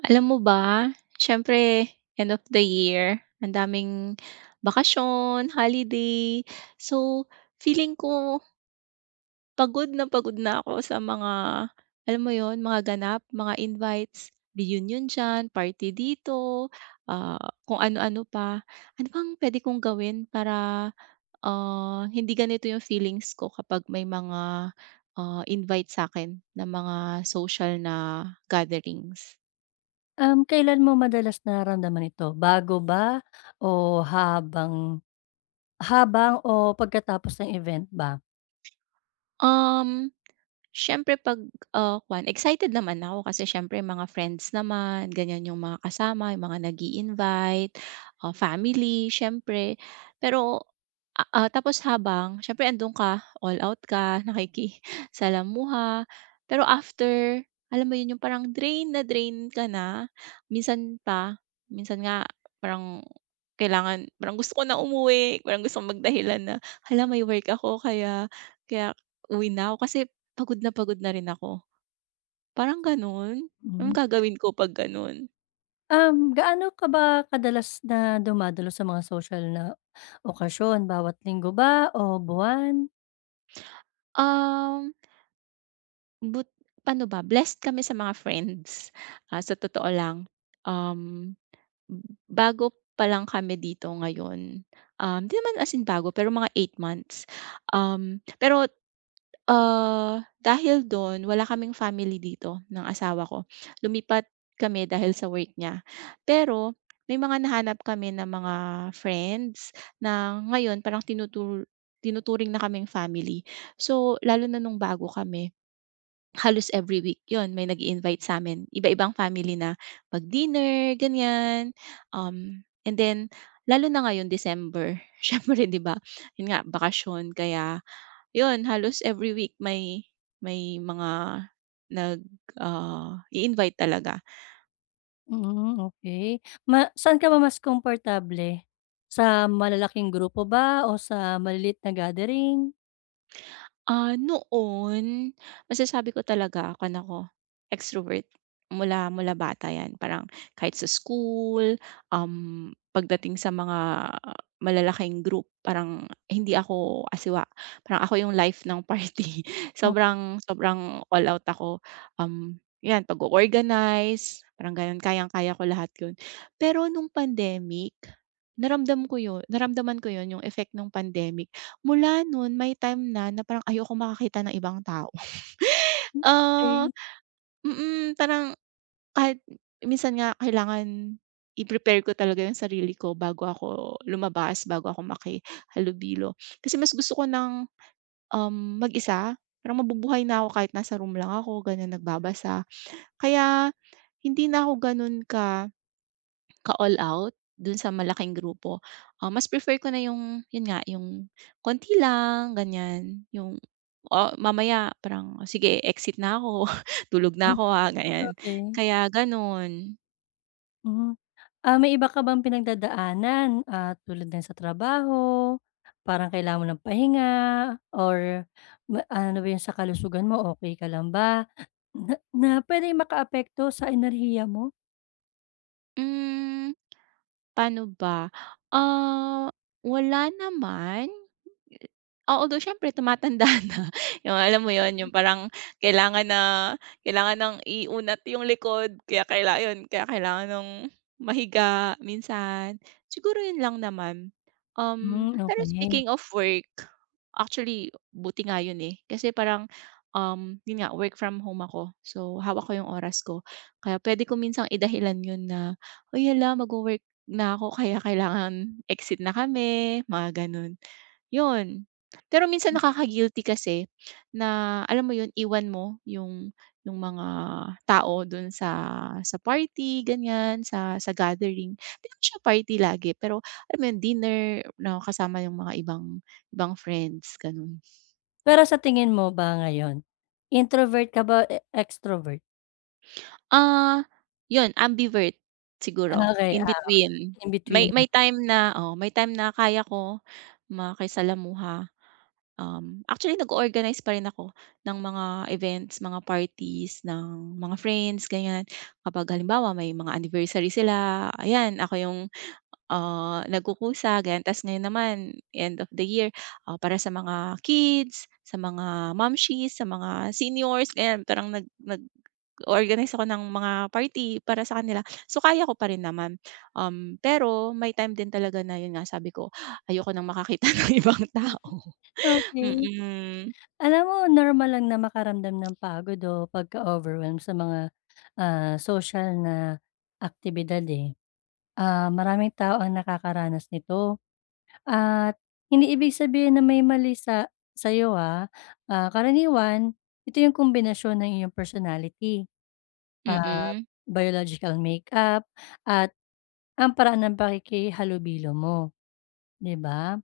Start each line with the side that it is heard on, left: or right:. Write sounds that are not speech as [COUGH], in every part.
right: Alam mo ba siyempre end of the year ang daming bakasyon, holiday, so feeling ko Pagod na pagod na ako sa mga, alam mo 'yon? Mga ganap, mga invites, reunion diyan, party dito, ah, kung ano-ano pa. Ano pang puwede kong gawin para, ah, hindi ganito yung feelings ko kapag may mga, ah, invite sa'kin ng mga social na gatherings?
left: Um, kailan mo madalas nararamdaman ito, bago ba o habang habang o pagkatapos ng event ba?
right: Um, siyempre 'pag, ah, kuwan excited naman ako kasi siyempre mga friends naman ganyan yung mga kasama, yung mga nag-iinvite ah, family siyempre. Pero, ah, tapos habang siyempre andun ka, all out ka, nakikasalamuha pero after alam mo 'yon, yung parang drain na drain ka na. Minsan pa minsan nga parang kailangan parang gusto ko na umuwi, parang gusto kong magdahilan na, hala may work ako, kaya, kaya uwi na ako kasi pagod na pagod na rin ako. Parang gano'n anong
left: Hmm.
right: gagawin ko pag gano'n?
left: Um, gaano ka ba kadalas na dumadalo sa mga sosyal na okasyon bawat linggo ba o buwan?
right: Um But ano ba blessed kami sa mga friends, ah, sa totoo lang um, b bago pa lang kami dito ngayon, um, 'di naman as in bago pero mga 8 months um, pero ah, dahil do'n wala kaming family dito ng asawa ko, lumipat kami dahil sa work niya. Pero may mga nahanap kami na mga friends na ngayon parang tinutu tinuturing na kaming family so, lalo na nung bago kami. Halos every week yun may nag-iinvite sa'min iba-ibang family na mag-dinner ganyan um, and then lalo na ngayon December siyempre 'di ba? 'Yun nga bakasyon kaya yun halos every week may may mga nag ah, i-invite talaga.
left: Mm, okey ma saan ka ba mas komportable? Sa malalaking grupo ba o sa maliliit na gathering?
right: Ah, noon masasabi ko talaga kuwan ako extrovert mula mula bata yan parang kahit sa school, um, pagdating sa mga malalaking group parang hindi ako asiwa parang ako yung life ng party
left: Okey.
right: sobrang sobrang all out ako um yan pag-o-organize parang ganon kayang kaya ko lahat yun. Pero nung pandemic naramdam ko yun naramdaman ko yun yung effect nung pandemic mula nun may time na na parang ayokong makakita ng ibang tao, [CHUCKLES]
left: Hmm,
right: oh,
left: okey.
right: mm, parang kahit minsan nga kailangan i-prepare ko talaga yung sarili ko bago ako lumabas bago ako makihalobilo kasi mas gusto ko ng um mag-isa parang mabubuhay na ako kahit nasa room lang ako ganyan nagbabasa. Kaya hindi na ako ganun ka ka all out dun sa malaking grupo, ah, mas prefer ko na yung yun nga yung konti lang ganyan yung, o mamaya parang sige e-exit na ako tulog
left: Hm,
right: na ako,
left: [SNORTS]
right: ah, ganyan,
left: okey.
right: kaya ganun.
left: Hmm, ah, may iba ka bang pinagdadaanan, ah, tulad ng sa trabaho, parang kailangan mo ng pahinga or ba ano ba 'yon sa kalusugan mo, okey ka lang ba na na puwedeng makaapekto sa enerhiya mo?
right: Hmm, paano ba? Ah, wala naman. Oo, although siyempre tumatanda na, yung, alam mo 'yon,
left: [UNINTELLIGIBLE]
right: yung parang kailangan na kailangan ng iunat yung likod, kaya kaila 'yon, kaya kailangan ng mahiga minsan. Siguro 'yon lang naman. Um,
left: Hmm,
right: pero
left: okey.
right: speaking of work, actually buti nga 'yon eh, kasi parang 'yon nga work from home ako. So, hawak ko yung oras ko. Kaya puwede ko minsan idahilan 'yon na, "Hoy, hala, magwo-work na ako kaya kailangan exit na kami," mga gano'n. 'Yon pero minsan
left: Hmm.
right: nakaka-guilty kasi na, alam mo 'yon, iwan mo yung yung mga tao do'n sa sa party ganiyan, sa sa gathering, di naman siya party lagi pero alam mo 'yon, dinner na kasama yung mga ibang ibang friends, gano'n.
left: Pero sa tingin mo ba ngayon introvert ka ba, e extrovert?
right: Ah, 'yun ambivert siguro,
left: Ah, okey.
right: in
left: Ah,
right: between
left: okey, in
right: may
left: between.
right: may time na, oh, may time na kaya ko makisalamuha. Um, actually nag-o-organize pa rin ako ng mga events, mga parties ng mga friends ganiyan, kapag halimbawa may mga anniversary sila, ayan, ako 'yung, ah, nagkukusa ganiyan. Tas ngayon naman end of the year, ah, para sa mga kids, sa mga momshies, sa mga seniors, ganiyan, parang nag nag-o-organize ako ng mga party para sa kanila. So kaya ko pa rin naman, um, pero may time din talaga na 'yun nga sabi ko, ayoko ng makakita ng ibang
left: Mhm.
right: tao,
left: Okey.
right: mm.
left: Alam mo normal lang na makaramdam ng pagod o pagka-overwhelm sa mga, ah, social na aktibidad, eh. Ah, maraming tao ang nakakaranas nito, at hindi ibig sabihin na may mali sa sa'yo, ah. Ah, karaniwan ito 'yung kumbinasyon ng iyong personality. Ah,
right: Mm.
left: biological makeup at ang paraan ng pakikihalubilo mo, di ba?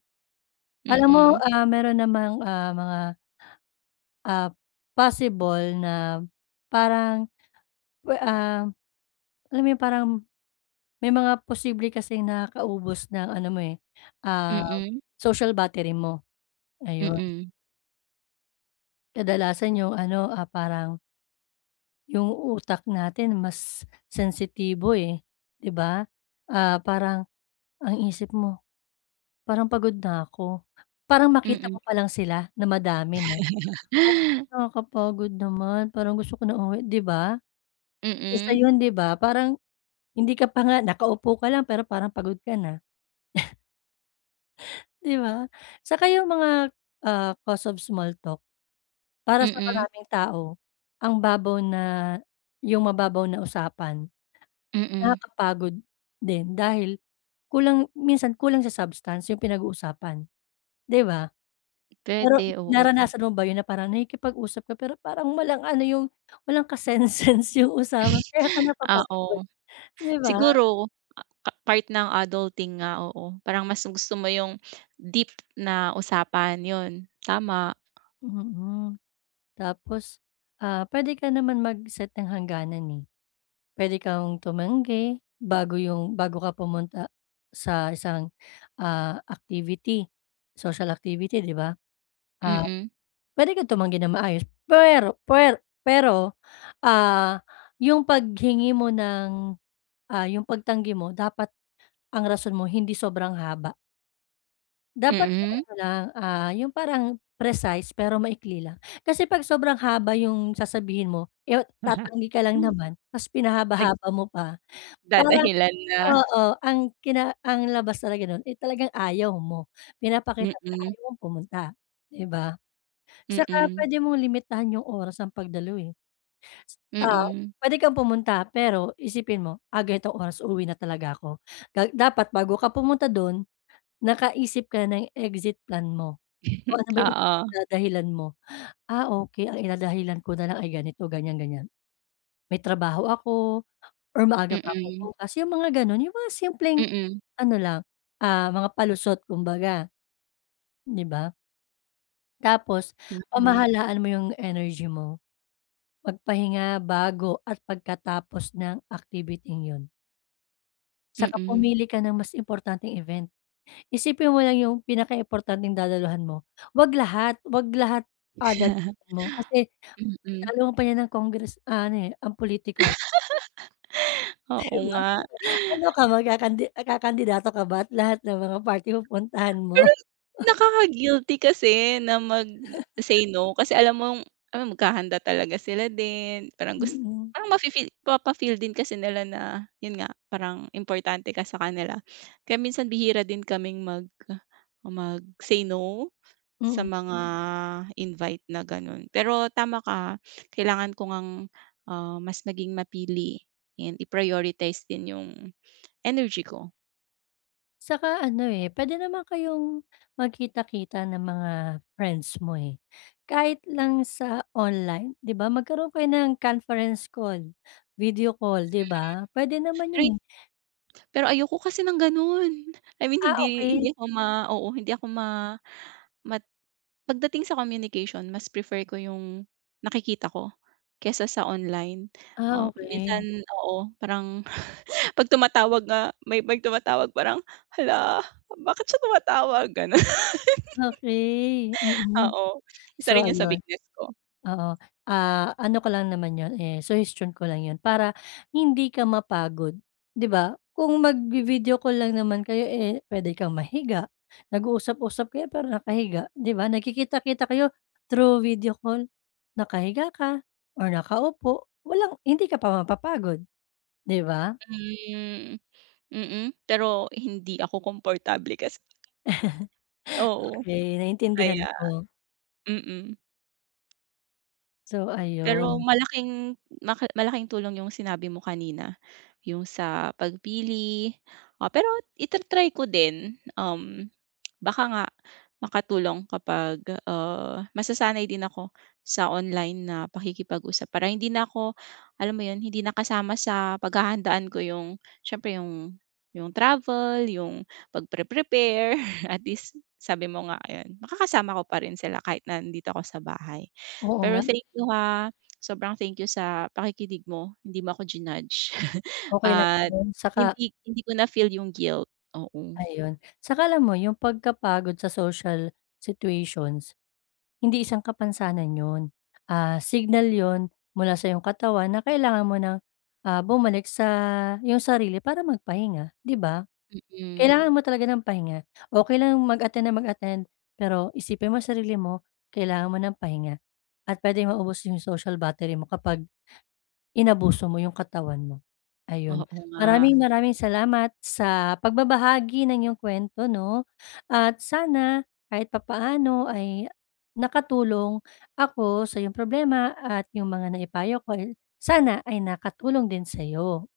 left: Alam mo,
right: Mm.
left: ah, meron namang, ah, mga, ah, possible na parang, we ah, alam mo 'yung parang, may mga posible kasing nakakaubos ng ano mo, eh, ah,
right: Mm.
left: social battery mo, ayun.
right: Mm.
left: Kadalasan yung ano, ah, parang Yung utak natin mas sensitibo eh, 'di ba? Ah, parang ang isip mo, parang "Pagod na ko." Parang makita
right: Mm.
left: ko pa lang sila na madami 'no, parang,
right: [LAUGHS]
left: "Nakakapagod naman parang gusto ko na umuwi," 'di ba? Isa
right: Mm.
left: yun 'di ba? Parang hindi ka pa nga nakaupo ka lang pero parang pagod ka na. [SNORTS] Di ba? Saka yung mga, ah, cause of small talk, para sa
right: Mm.
left: maraming tao ang babaw na yung mababaw na usapan,
right: Mm.
left: nakakapagod din dahil kulang minsan kulang sa substance yung pinag-uusapan, 'di ba? Pero
right: Puwede oo.
left: naranasan mo ba yun na parang nakikipag-usap ka pero parang walang ano yung walang ka-sense-sense yung usapan kaya ka
right: [SNORTS]
left: napapagod,
right: Oo.
left: 'di ba?
right: Siguro a pa part ng adulting nga, oo. Parang mas gusto mo yung deep na usapan, yun tama.
left: Mm. Tapos, ah, puwede ka naman mag-set ng hangganan eh. Puwede kang tumanggi, bago 'yong bago ka pumunta sa isang, ah, activity, social activity 'di ba? Ah,
right: Mm.
left: puwede kang tumanggi ng maayos pwero pwer pero, ah, 'yong paghingi mo ng, ah, 'yong pagtanggi mo dapat ang rason mo hindi sobrang haba. Dapat yung
right: Mm.
left: ano lang, ah, yung parang precise, pero maikli lang. Kasi pag sobrang haba yung sasabihin mo, yot tatanggi ka lang
right: [CHUCKLES]
left: naman, tas
right: Nag
left: pinahaba-haba mo pa. Parang
right: dadahilan na.
left: oo, ang kina ang labas talaga no'n eh talagang ayaw mo, pinapakita mo na
right: Mm.
left: ayaw mong pumunta, 'di ba? Saka
right: Mm.
left: puwede mong limitahan 'yong oras ng pagdalo eh. Ah,
right: Mm.
left: puwede kang pumunta pero isipin mo, "Ah, ganitong oras uuwi na talaga ako." Ga dapat bago ka pumunta dun, nakaisip ka na ng exit plan mo,
right: Hmm,
left: kung ano ba yung
right: oo.
left: idadahilan mo. "Ah, okey ang idadahilan ko nalang ay ganito, ganyan-ganyan," may trabaho ako or maaga pa ako
right: Mm.
left: bukas yung mga ganun, yung mga simpleng
right: Mm.
left: ano lang, ah, mga palusot kumbaga, di ba? Tapos,
right: Tama.
left: pamahalaan mo yung energy mo. Mag-pahinga bago at pagkatapos ng activiting yun. Saka
right: Mm.
left: pumili ka ng mas importanteng event. Isipin mo lang yung pinakaimportanteng dadaluhan mo, huwag lahat huwag lahat ah, [UNINTELLIGIBLE] dadaluhan mo kasi,
right: [CHUCKLES] Mm.
left: talo mo pa niyan ng Congress ano eh, ang pulitiko eh.
right: [LAUGHS]
left: 'Di
right: Oo
left: ba?
right: nga.
left: Ano ka mag-kakandi ah, kakandidato ka ba at lahat ng mga party pupuntahan mo?
right: Pero
left: [CHUCKLES]
right: nakaka-guilty kasi na mag say no kasi alam mong alam maghahanda talaga sila din, parang gus
left: Mm.
right: parang mafe-feel, mapa-feel din kasi nila na yun nga, parang importante ka sa kanila, kaya minsan bihira din kaming mag mag say no, sa
left: Mm.
right: mga invite na ganon pero tama ka kailangan ko ngang ah, mas maging mapili and i-prioritize din yung, energy ko.
left: Saka ano eh, puwede naman kayong magkita-kita ng mga friends mo eh, kahit lang sa online di ba magkaroon kayo ng conference call, video call di ba? Puwede naman
right: Mm.
left: yun
right: Ay
left: eh.
right: pero ayoko kasi ng ganon, I mean
left: Ah,
right: hindi
left: okey.
right: hindi ako ma oo, hindi ako ma ma pagdating sa communication, mas prefer ko yung nakikita ko, kaysa sa online,
left: Ah,
right: ah, minsan
left: okey.
right: oo, parang [CHUCKLES] 'pag tumatawag nga may 'pag tumatawag parang "Hala, bakit siya tumatawag?" Ganon.
left: Okey, mm.
right: Oo isa
left: So
right: rin yun sa
left: ayun
right: weakness ko.
left: oo ah, ano ko lang naman 'yon eh, suhestyon ko lang 'yon para hindi ka mapagod 'di ba? Kung magvi-video call lang naman kayo eh, puwede kang mahiga, nag-uusap-usap kayo pero nakahiga, 'di ba? Nagkikita-kita kayo through video call, nakahiga ka, or nakaupo, walang hindi ka pa mapapagod, 'di ba?
right: Hmm, mm, pero hindi ako komportable kasi.
left: [CHUCKLES]
right: Oo.
left: Okey, naintindihan
right: Kaya
left: ko.
right: mm.
left: So,
right: Pero
left: ayun.
right: malaking, ma malaking tulong 'yung sinabi mo kanina, 'yung sa pagpili o pero i-ta-try ko din, um, baka nga makatulong kapag, ah, masasanay din ako sa online na pakikipag-usap. Para hindi na ako, alam mo 'yon, hindi nakasama sa paghahandaan ko 'yung siyempre 'yung 'yung travel, 'yung pag pre-prepare [CHUCKLES] at least sabi mo nga ayun, makakasama ko pa rin sila kahit nandito ako sa bahay.
left: Oo
right: Pero
left: nga.
right: thank you, ha, sobrang thank you sa pakikinig mo, hindi mo ako ji-nudge [CHUCKLES]
left: Okey lang
right: at
left: 'yon, saka
right: hindi hindi ko na feel 'yung guilt, oo.
left: Ayun, 'tsaka alam mo yung pagkapagod sa social situations, hindi isang kapansanan 'yon, ah, signal 'yon mula sa iyong katawan, na kailangan mo ng, ah, bumalik sa 'yong sarili para magpahinga, di ba?
right: Mm
left: Kailangan mo talaga ng pahinga o kailangan mo mag-attend nang mag-attend, pero isipin mo ang sarili mo kailangan mo ng pahinga, at puwedeng maubos 'yung social battery mo kapag, inabuso mo 'yung katawan mo. Ayun,
right: Oo nga.
left: maraming-maraming salamat sa pagbabahagi ng iyong kuwento 'no, at sana kahit papaano ay nakatulong ako sa iyong problema at 'yung mga naipayo ko, eh, sana ay nakatulong din sa'yo.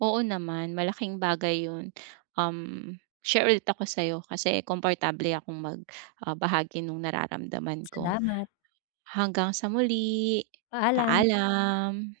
right: Oo naman, malaking bagay 'yon. Um, share ulit ako sa'yo kasi komportable akong mag, ah, bahagi no'ng nararamdaman ko.
left: Salamat.
right: Hanggang sa muli,
left: Paalam.
right: paalam.